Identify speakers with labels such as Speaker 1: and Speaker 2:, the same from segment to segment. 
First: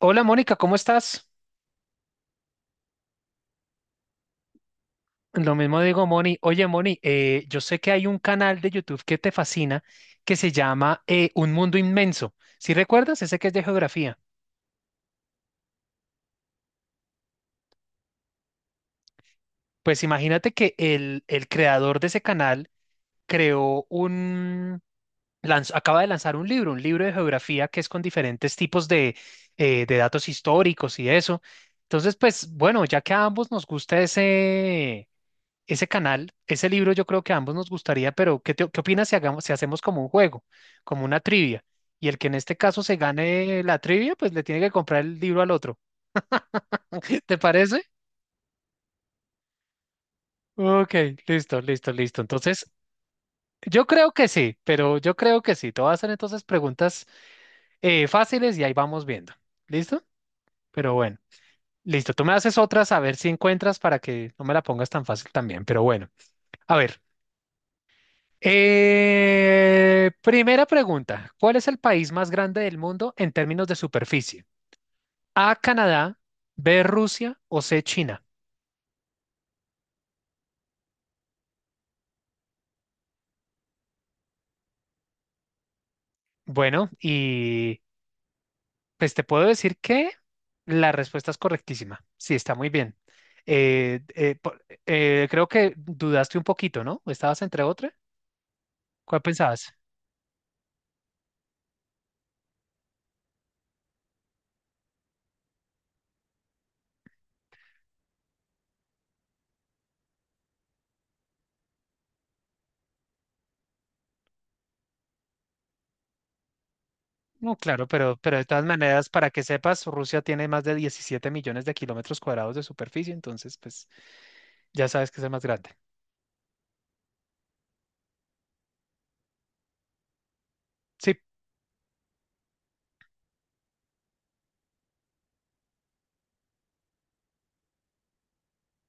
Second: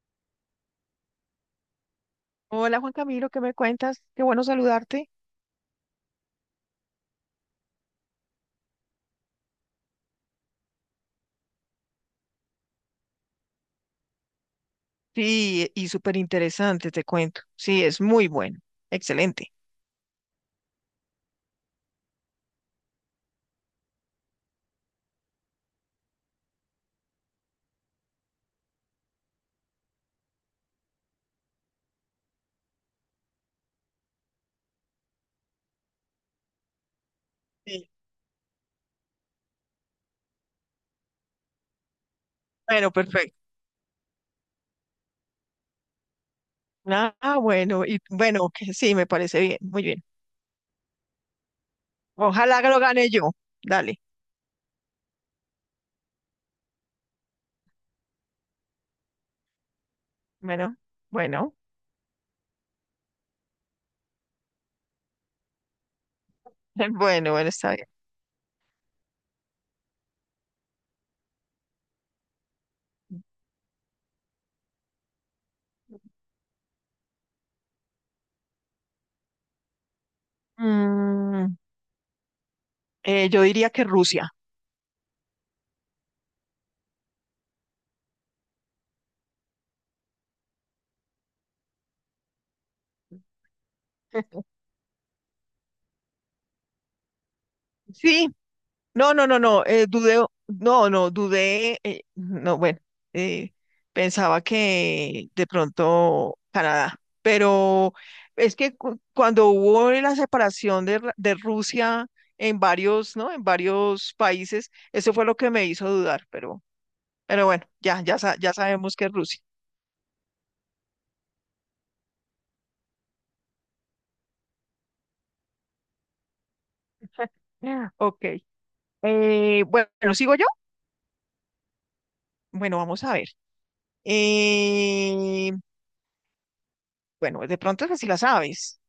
Speaker 1: Hola Mónica, ¿cómo estás?
Speaker 2: Hola Juan Camilo, ¿qué me cuentas? Qué bueno saludarte.
Speaker 1: Lo mismo digo, Moni. Oye Moni, yo sé que hay un canal de YouTube que te fascina que se llama Un Mundo Inmenso. ¿Si recuerdas? Ese que es de geografía.
Speaker 2: Sí, y súper interesante, te cuento. Sí, es muy bueno. Excelente.
Speaker 1: Pues imagínate que el creador de ese canal creó un... acaba de lanzar un libro de geografía que es con diferentes tipos de datos históricos y eso. Entonces, pues bueno, ya que a ambos nos gusta ese canal, ese libro, yo creo que a ambos nos
Speaker 2: Sí.
Speaker 1: gustaría, pero ¿qué opinas si hacemos como un juego, como una trivia? Y el que en este caso
Speaker 2: Bueno,
Speaker 1: se
Speaker 2: perfecto.
Speaker 1: gane la trivia, pues le tiene que comprar el libro al otro.
Speaker 2: Ah,
Speaker 1: ¿Te
Speaker 2: ah,
Speaker 1: parece?
Speaker 2: bueno, y bueno, que sí, me parece bien, muy bien.
Speaker 1: Ok, listo, listo, listo.
Speaker 2: Ojalá que
Speaker 1: Entonces,
Speaker 2: lo gane yo.
Speaker 1: yo
Speaker 2: Dale.
Speaker 1: creo que sí, pero yo creo que sí. Te voy a hacer entonces preguntas fáciles y ahí vamos viendo. ¿Listo?
Speaker 2: Bueno,
Speaker 1: Pero bueno,
Speaker 2: bueno,
Speaker 1: listo. Tú me haces otras a ver si encuentras para que no me la pongas tan fácil también. Pero bueno, a ver,
Speaker 2: bueno, bueno, está bien.
Speaker 1: Primera pregunta, ¿cuál es el país más grande del mundo en términos de superficie? A, Canadá; B, Rusia; o C, China.
Speaker 2: Mm, yo diría que Rusia.
Speaker 1: Bueno, y pues te puedo decir que la respuesta es correctísima. Sí, está muy bien. Eh, eh, po- creo que dudaste un poquito, ¿no? ¿Estabas entre otra?
Speaker 2: Sí, no,
Speaker 1: ¿Cuál
Speaker 2: no, no,
Speaker 1: pensabas?
Speaker 2: no, dudé, no, no, dudé, no, bueno, eh, pensaba que de pronto Canadá, pero es que cuando hubo la separación de, de Rusia en varios, ¿no? En varios países, eso fue lo que me hizo dudar, pero
Speaker 1: No,
Speaker 2: bueno,
Speaker 1: claro,
Speaker 2: ya, ya,
Speaker 1: pero de
Speaker 2: ya
Speaker 1: todas
Speaker 2: sabemos que
Speaker 1: maneras,
Speaker 2: es
Speaker 1: para
Speaker 2: Rusia.
Speaker 1: que sepas, Rusia tiene más de 17 millones de kilómetros cuadrados de superficie, entonces, pues ya sabes que es el más grande.
Speaker 2: Ah, ok, bueno, ¿sigo yo?
Speaker 1: Sí.
Speaker 2: Bueno, vamos a ver. Eh, bueno, de pronto es si la sabes.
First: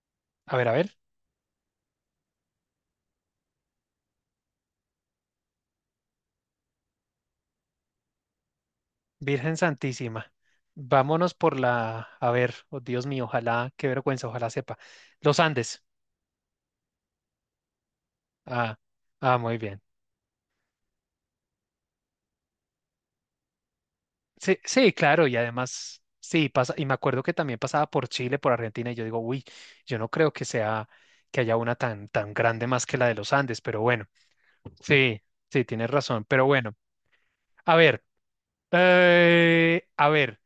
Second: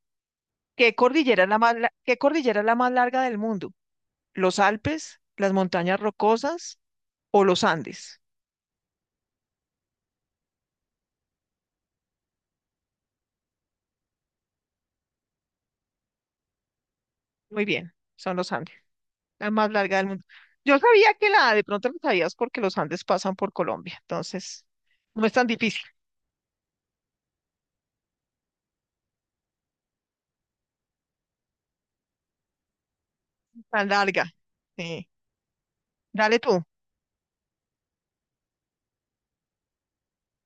Speaker 1: A ver, a
Speaker 2: ¿Qué
Speaker 1: ver.
Speaker 2: cordillera es la más, la- qué cordillera es la más larga del mundo? ¿Los Alpes, las montañas rocosas o los Andes?
Speaker 1: Virgen Santísima, vámonos por la, a ver, oh Dios mío, ojalá, qué vergüenza, ojalá sepa. Los Andes.
Speaker 2: Muy bien, son los Andes,
Speaker 1: Ah, ah,
Speaker 2: la
Speaker 1: muy
Speaker 2: más
Speaker 1: bien.
Speaker 2: larga del mundo. Yo sabía que la de pronto lo sabías porque los Andes pasan por Colombia,
Speaker 1: Sí,
Speaker 2: entonces
Speaker 1: sí,
Speaker 2: no
Speaker 1: claro,
Speaker 2: es
Speaker 1: y
Speaker 2: tan difícil,
Speaker 1: además, sí, pasa, y me acuerdo que también pasaba por Chile, por Argentina, y yo digo, uy, yo no creo que sea, que haya una tan, tan grande más que la de los Andes, pero
Speaker 2: tan
Speaker 1: bueno,
Speaker 2: larga. Sí.
Speaker 1: sí, sí, tienes razón,
Speaker 2: Dale
Speaker 1: pero
Speaker 2: tú,
Speaker 1: bueno, a ver, a ver,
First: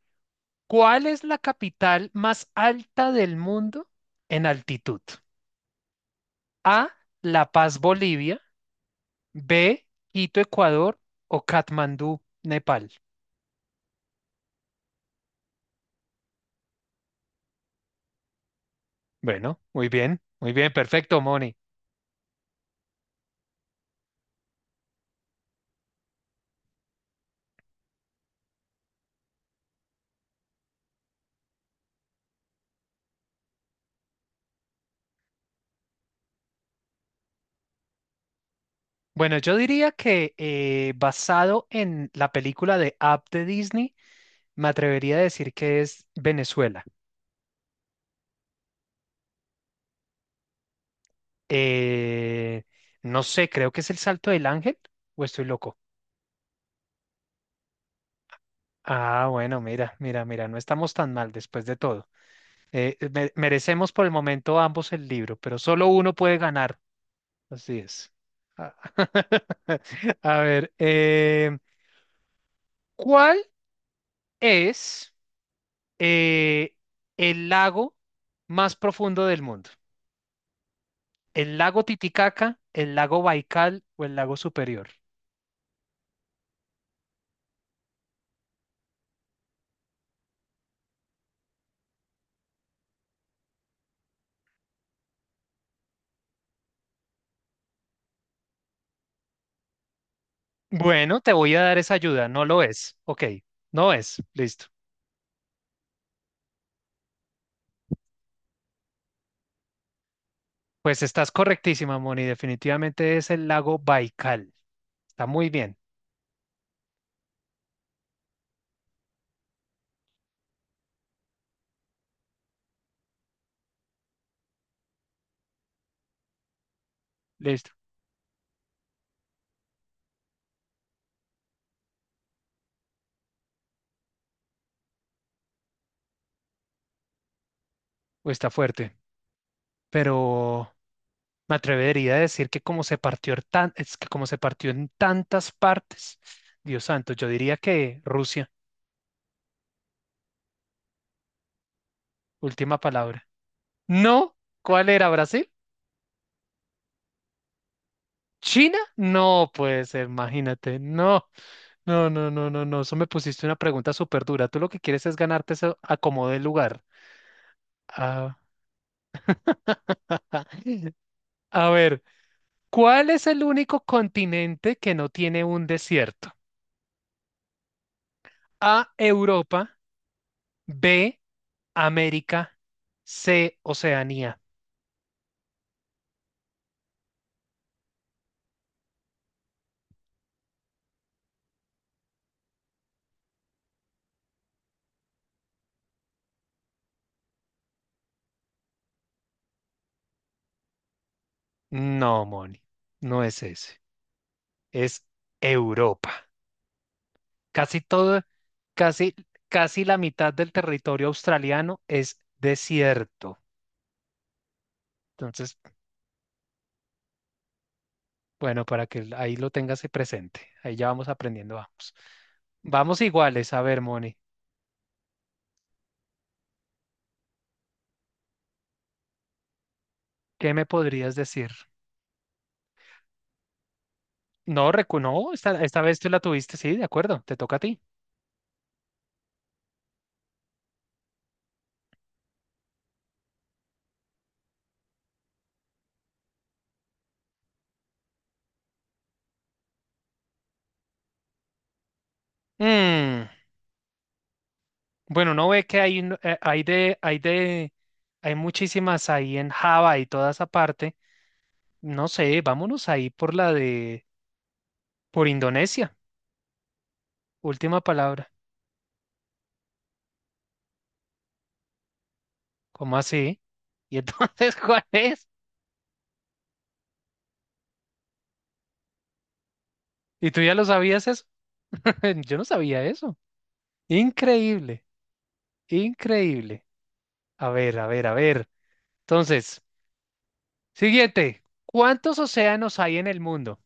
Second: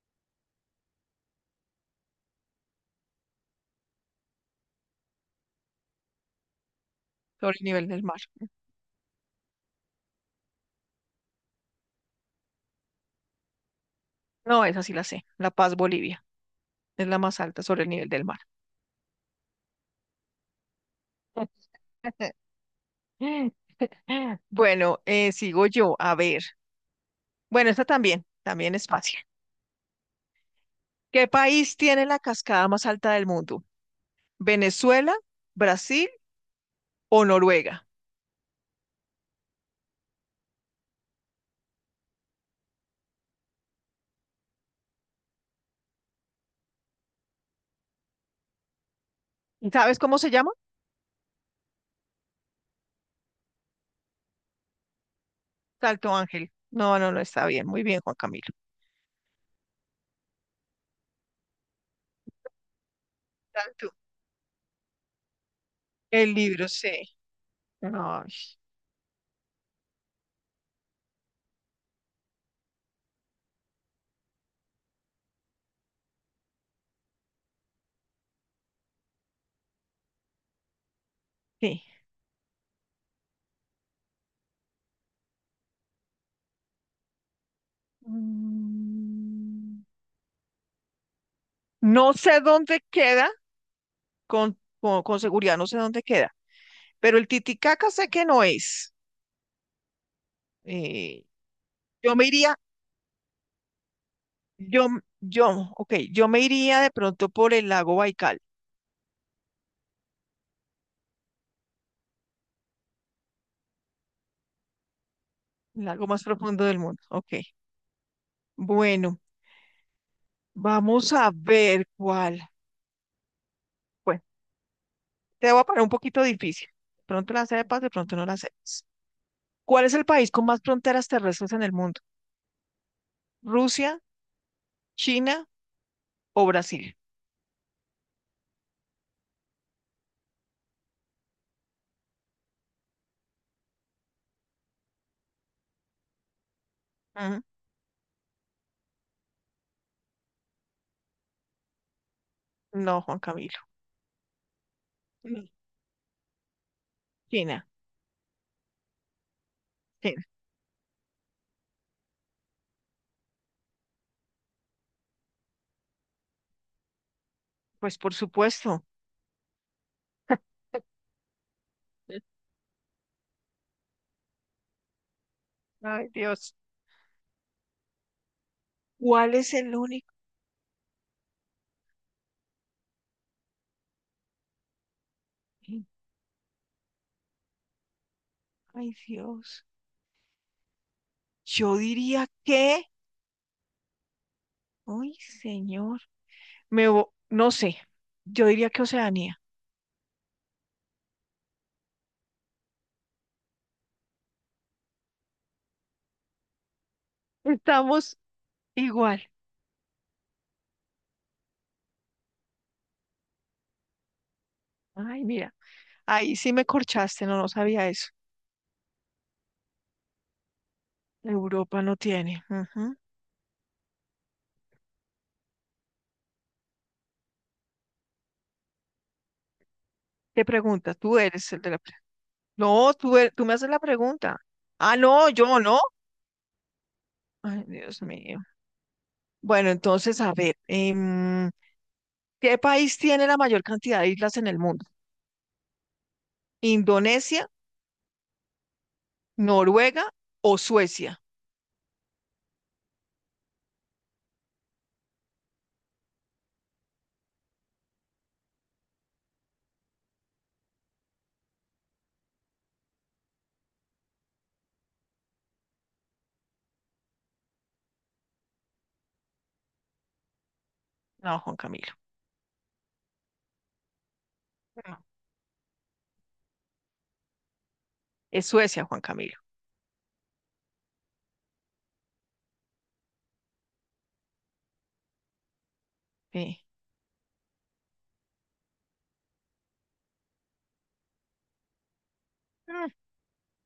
Speaker 1: ¿cuál es la capital más alta del mundo en altitud? A, La
Speaker 2: sobre el
Speaker 1: Paz,
Speaker 2: nivel del mar.
Speaker 1: Bolivia; B, Quito, Ecuador; o Katmandú, Nepal.
Speaker 2: No, esa sí la sé, La Paz, Bolivia, es la más alta sobre el nivel del mar.
Speaker 1: Bueno, muy bien, perfecto, Moni.
Speaker 2: Bueno, sigo yo, a ver. Bueno, esta también es fácil. ¿Qué país tiene la cascada más alta del mundo? ¿Venezuela, Brasil o Noruega?
Speaker 1: Bueno, yo diría que, basado en la película de Up de Disney, me atrevería a decir que es Venezuela.
Speaker 2: ¿Sabes cómo se llama?
Speaker 1: Eh, no sé, creo que es el Salto del Ángel o estoy loco.
Speaker 2: Salto Ángel. No, no, no está bien. Muy bien, Juan Camilo.
Speaker 1: Ah, bueno, mira, mira, mira, no estamos tan mal después de todo. Merecemos
Speaker 2: Salto.
Speaker 1: por el momento ambos el libro, pero solo uno
Speaker 2: El
Speaker 1: puede
Speaker 2: libro,
Speaker 1: ganar.
Speaker 2: sí.
Speaker 1: Así es.
Speaker 2: Ay,
Speaker 1: Ah, a ver, ¿cuál es eh, el lago más profundo del mundo? ¿El
Speaker 2: sí.
Speaker 1: lago Titicaca, el lago Baikal o el lago Superior?
Speaker 2: Mm, no sé dónde queda, con seguridad no sé dónde queda, pero el Titicaca sé que no es.
Speaker 1: Bueno,
Speaker 2: Eh,
Speaker 1: te voy a dar esa
Speaker 2: yo me
Speaker 1: ayuda, no
Speaker 2: iría,
Speaker 1: lo es. Ok, no es, listo.
Speaker 2: yo, yo, ok, yo me iría de pronto por el lago Baikal,
Speaker 1: Pues estás correctísima, Moni, definitivamente es el lago Baikal. Está muy bien,
Speaker 2: el lago más profundo del mundo. Ok, bueno. Vamos a ver cuál. Bueno, te voy a poner un poquito difícil. De pronto la
Speaker 1: listo.
Speaker 2: sepas, de pronto no la sepas. ¿Cuál es el país con más fronteras terrestres en el mundo? ¿Rusia, China o Brasil?
Speaker 1: Uy, está fuerte, pero me atrevería a decir que como se partió en tan- es que como se partió en tantas partes, Dios santo, yo
Speaker 2: Ujú.
Speaker 1: diría que Rusia, última
Speaker 2: No, Juan
Speaker 1: palabra.
Speaker 2: Camilo.
Speaker 1: No, ¿cuál era?
Speaker 2: No.
Speaker 1: ¿Brasil?
Speaker 2: China,
Speaker 1: ¿China? No. Pues
Speaker 2: China.
Speaker 1: imagínate. No, no, no, no, no, no. Eso me pusiste una pregunta súper dura. Tú lo que quieres es ganarte ese acomodo de lugar.
Speaker 2: Pues por
Speaker 1: Ah,
Speaker 2: supuesto.
Speaker 1: a ver,
Speaker 2: Sí.
Speaker 1: ¿cuál es el único continente que no tiene un
Speaker 2: Ay,
Speaker 1: desierto?
Speaker 2: Dios.
Speaker 1: A,
Speaker 2: ¿Cuál es
Speaker 1: Europa;
Speaker 2: el único?
Speaker 1: B, América; C, Oceanía.
Speaker 2: Sí. Ay, Dios. Yo diría que. Ay, señor. No sé. Yo diría que Oceanía.
Speaker 1: No, Moni, no es ese, es Europa. Casi
Speaker 2: Estamos
Speaker 1: todo, casi,
Speaker 2: igual.
Speaker 1: casi la mitad del territorio australiano es desierto.
Speaker 2: Ay, mira.
Speaker 1: Entonces,
Speaker 2: Ahí sí me corchaste, no, no sabía eso.
Speaker 1: bueno, para que ahí lo tengas presente, ahí ya vamos aprendiendo,
Speaker 2: Europa
Speaker 1: vamos.
Speaker 2: no tiene. Ujú.
Speaker 1: Vamos iguales, a ver, Moni,
Speaker 2: ¿Qué
Speaker 1: ¿qué me
Speaker 2: pregunta?
Speaker 1: podrías
Speaker 2: Tú
Speaker 1: decir?
Speaker 2: eres el de la. No, tú me haces la pregunta.
Speaker 1: No,
Speaker 2: Ah,
Speaker 1: recu no,
Speaker 2: no,
Speaker 1: esta,
Speaker 2: yo no.
Speaker 1: esta vez tú la tuviste, sí, de acuerdo, te toca a
Speaker 2: Ay,
Speaker 1: ti.
Speaker 2: Dios mío. Bueno, entonces, a ver, em, ¿qué país tiene la mayor cantidad de islas en el mundo? ¿Indonesia, Noruega o Suecia?
Speaker 1: Mm, bueno, uno ve que hay, hay hay muchísimas ahí en Java y toda esa parte. No sé, vámonos ahí por Indonesia. Última palabra.
Speaker 2: No, Juan Camilo.
Speaker 1: ¿Cómo así? ¿Y entonces cuál
Speaker 2: No.
Speaker 1: es?
Speaker 2: Es Suecia, Juan Camilo.
Speaker 1: ¿Y tú ya lo sabías eso? Yo no sabía eso. Increíble,
Speaker 2: Sí.
Speaker 1: increíble. A ver, a ver, a ver. Entonces, siguiente. ¿Cuántos océanos
Speaker 2: Mm,
Speaker 1: hay en el mundo?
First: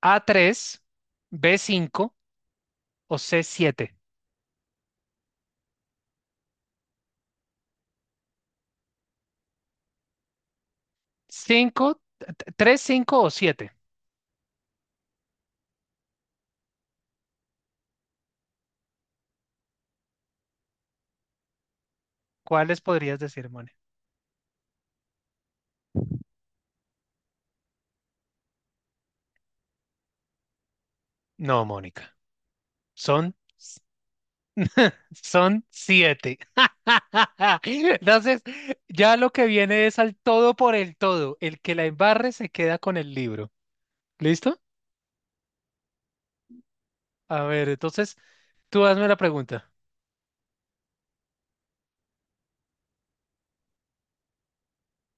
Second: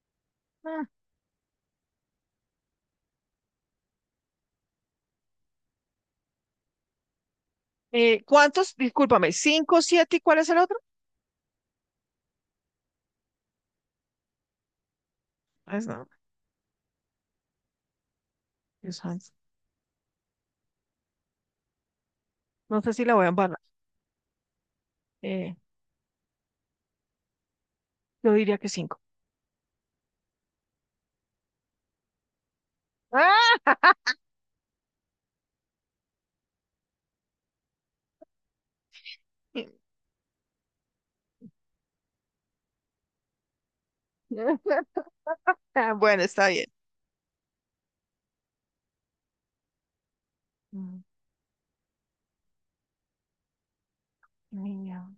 Speaker 1: A, tres;
Speaker 2: mm.
Speaker 1: B, cinco; o C, siete.
Speaker 2: ¿Cuántos? Discúlpame, ¿cinco, siete y cuál es el otro?
Speaker 1: Cinco, t- tres, cinco o siete.
Speaker 2: Pues no, Dios santo.
Speaker 1: ¿Cuáles
Speaker 2: No sé si la
Speaker 1: podrías
Speaker 2: voy a
Speaker 1: decir,
Speaker 2: embarrar.
Speaker 1: Mónica?
Speaker 2: Eh, Yo diría que cinco.
Speaker 1: No, Mónica. Son, son siete. Entonces, ya lo que viene es al todo por el todo. El que la embarre se queda con el libro. ¿Listo?
Speaker 2: Ah, bueno, está bien.
Speaker 1: A ver, entonces, tú hazme la pregunta.
Speaker 2: Mm, niña.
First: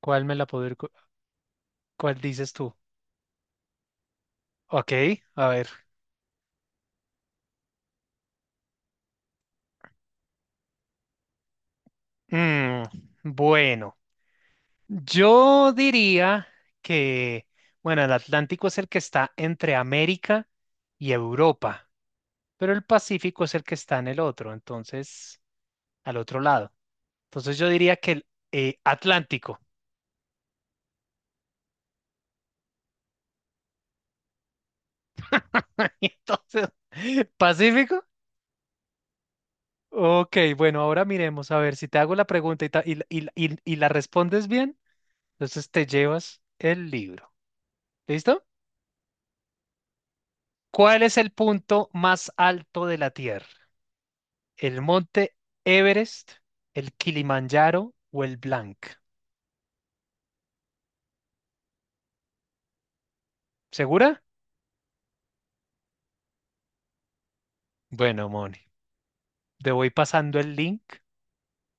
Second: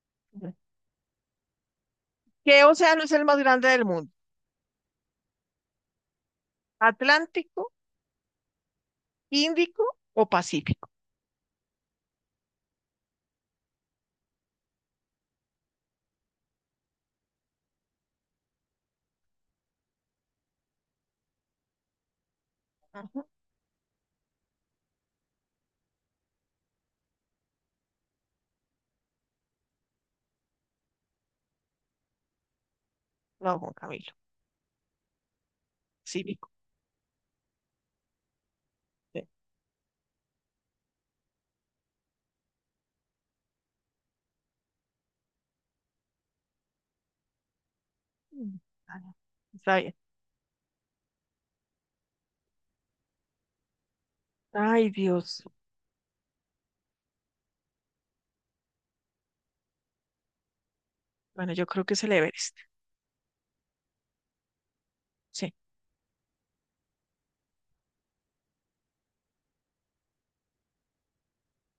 Speaker 1: ¿Cuál me la poder, cu- cuál dices
Speaker 2: ¿Qué
Speaker 1: tú?
Speaker 2: océano es el más grande del mundo?
Speaker 1: Ok, a ver.
Speaker 2: ¿Atlántico, Índico o Pacífico?
Speaker 1: Mm, bueno. Yo diría que, bueno, el Atlántico es el que está entre América y Europa, pero el
Speaker 2: Ajá.
Speaker 1: Pacífico es el que está en el otro, entonces, al otro lado. Entonces yo diría que el Atlántico.
Speaker 2: No, Juan Camilo.
Speaker 1: Y
Speaker 2: Pacífico.
Speaker 1: entonces, ¿Pacífico?
Speaker 2: Sí,
Speaker 1: Ok, bueno, ahora miremos a ver si te hago la pregunta y, ta- y la y la- y la- y la respondes bien, entonces te llevas el libro. ¿Listo?
Speaker 2: mm, vale. Está bien.
Speaker 1: ¿Cuál es el punto más alto de la Tierra? ¿El
Speaker 2: Ay,
Speaker 1: monte
Speaker 2: Dios.
Speaker 1: Everest, el Kilimanjaro o el Blanc?
Speaker 2: Bueno, yo creo que es el Everest.
Speaker 1: ¿Segura?
Speaker 2: Sí.
Speaker 1: Bueno, Moni, te voy pasando el link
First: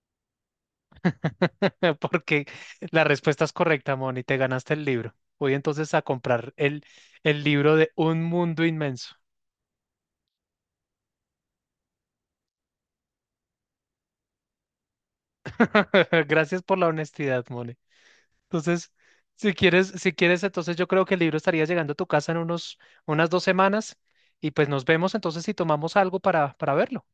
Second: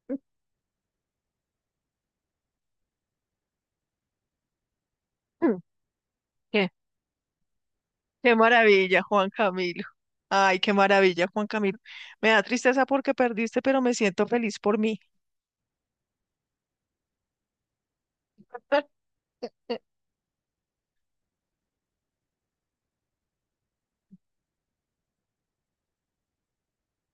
Speaker 1: porque la respuesta es correcta, Moni. Te ganaste el libro. Voy
Speaker 2: Mm,
Speaker 1: entonces a comprar
Speaker 2: ¿qué?
Speaker 1: el libro de Un
Speaker 2: Qué
Speaker 1: Mundo
Speaker 2: maravilla,
Speaker 1: Inmenso.
Speaker 2: Juan Camilo. Ay, qué maravilla, Juan Camilo. Me da tristeza porque perdiste, pero me siento feliz por mí.
Speaker 1: Gracias por la honestidad, Moni. Entonces, si quieres, entonces yo creo que el libro estaría llegando a tu casa en unas 2 semanas y pues nos vemos entonces si tomamos algo para verlo.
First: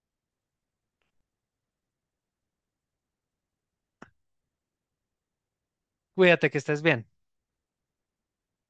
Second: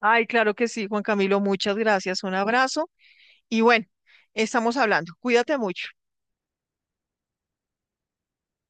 Speaker 2: Ay, claro que sí, Juan Camilo. Muchas gracias. Un abrazo. Y bueno, estamos hablando. Cuídate mucho.
Speaker 1: Cuídate, que estés bien.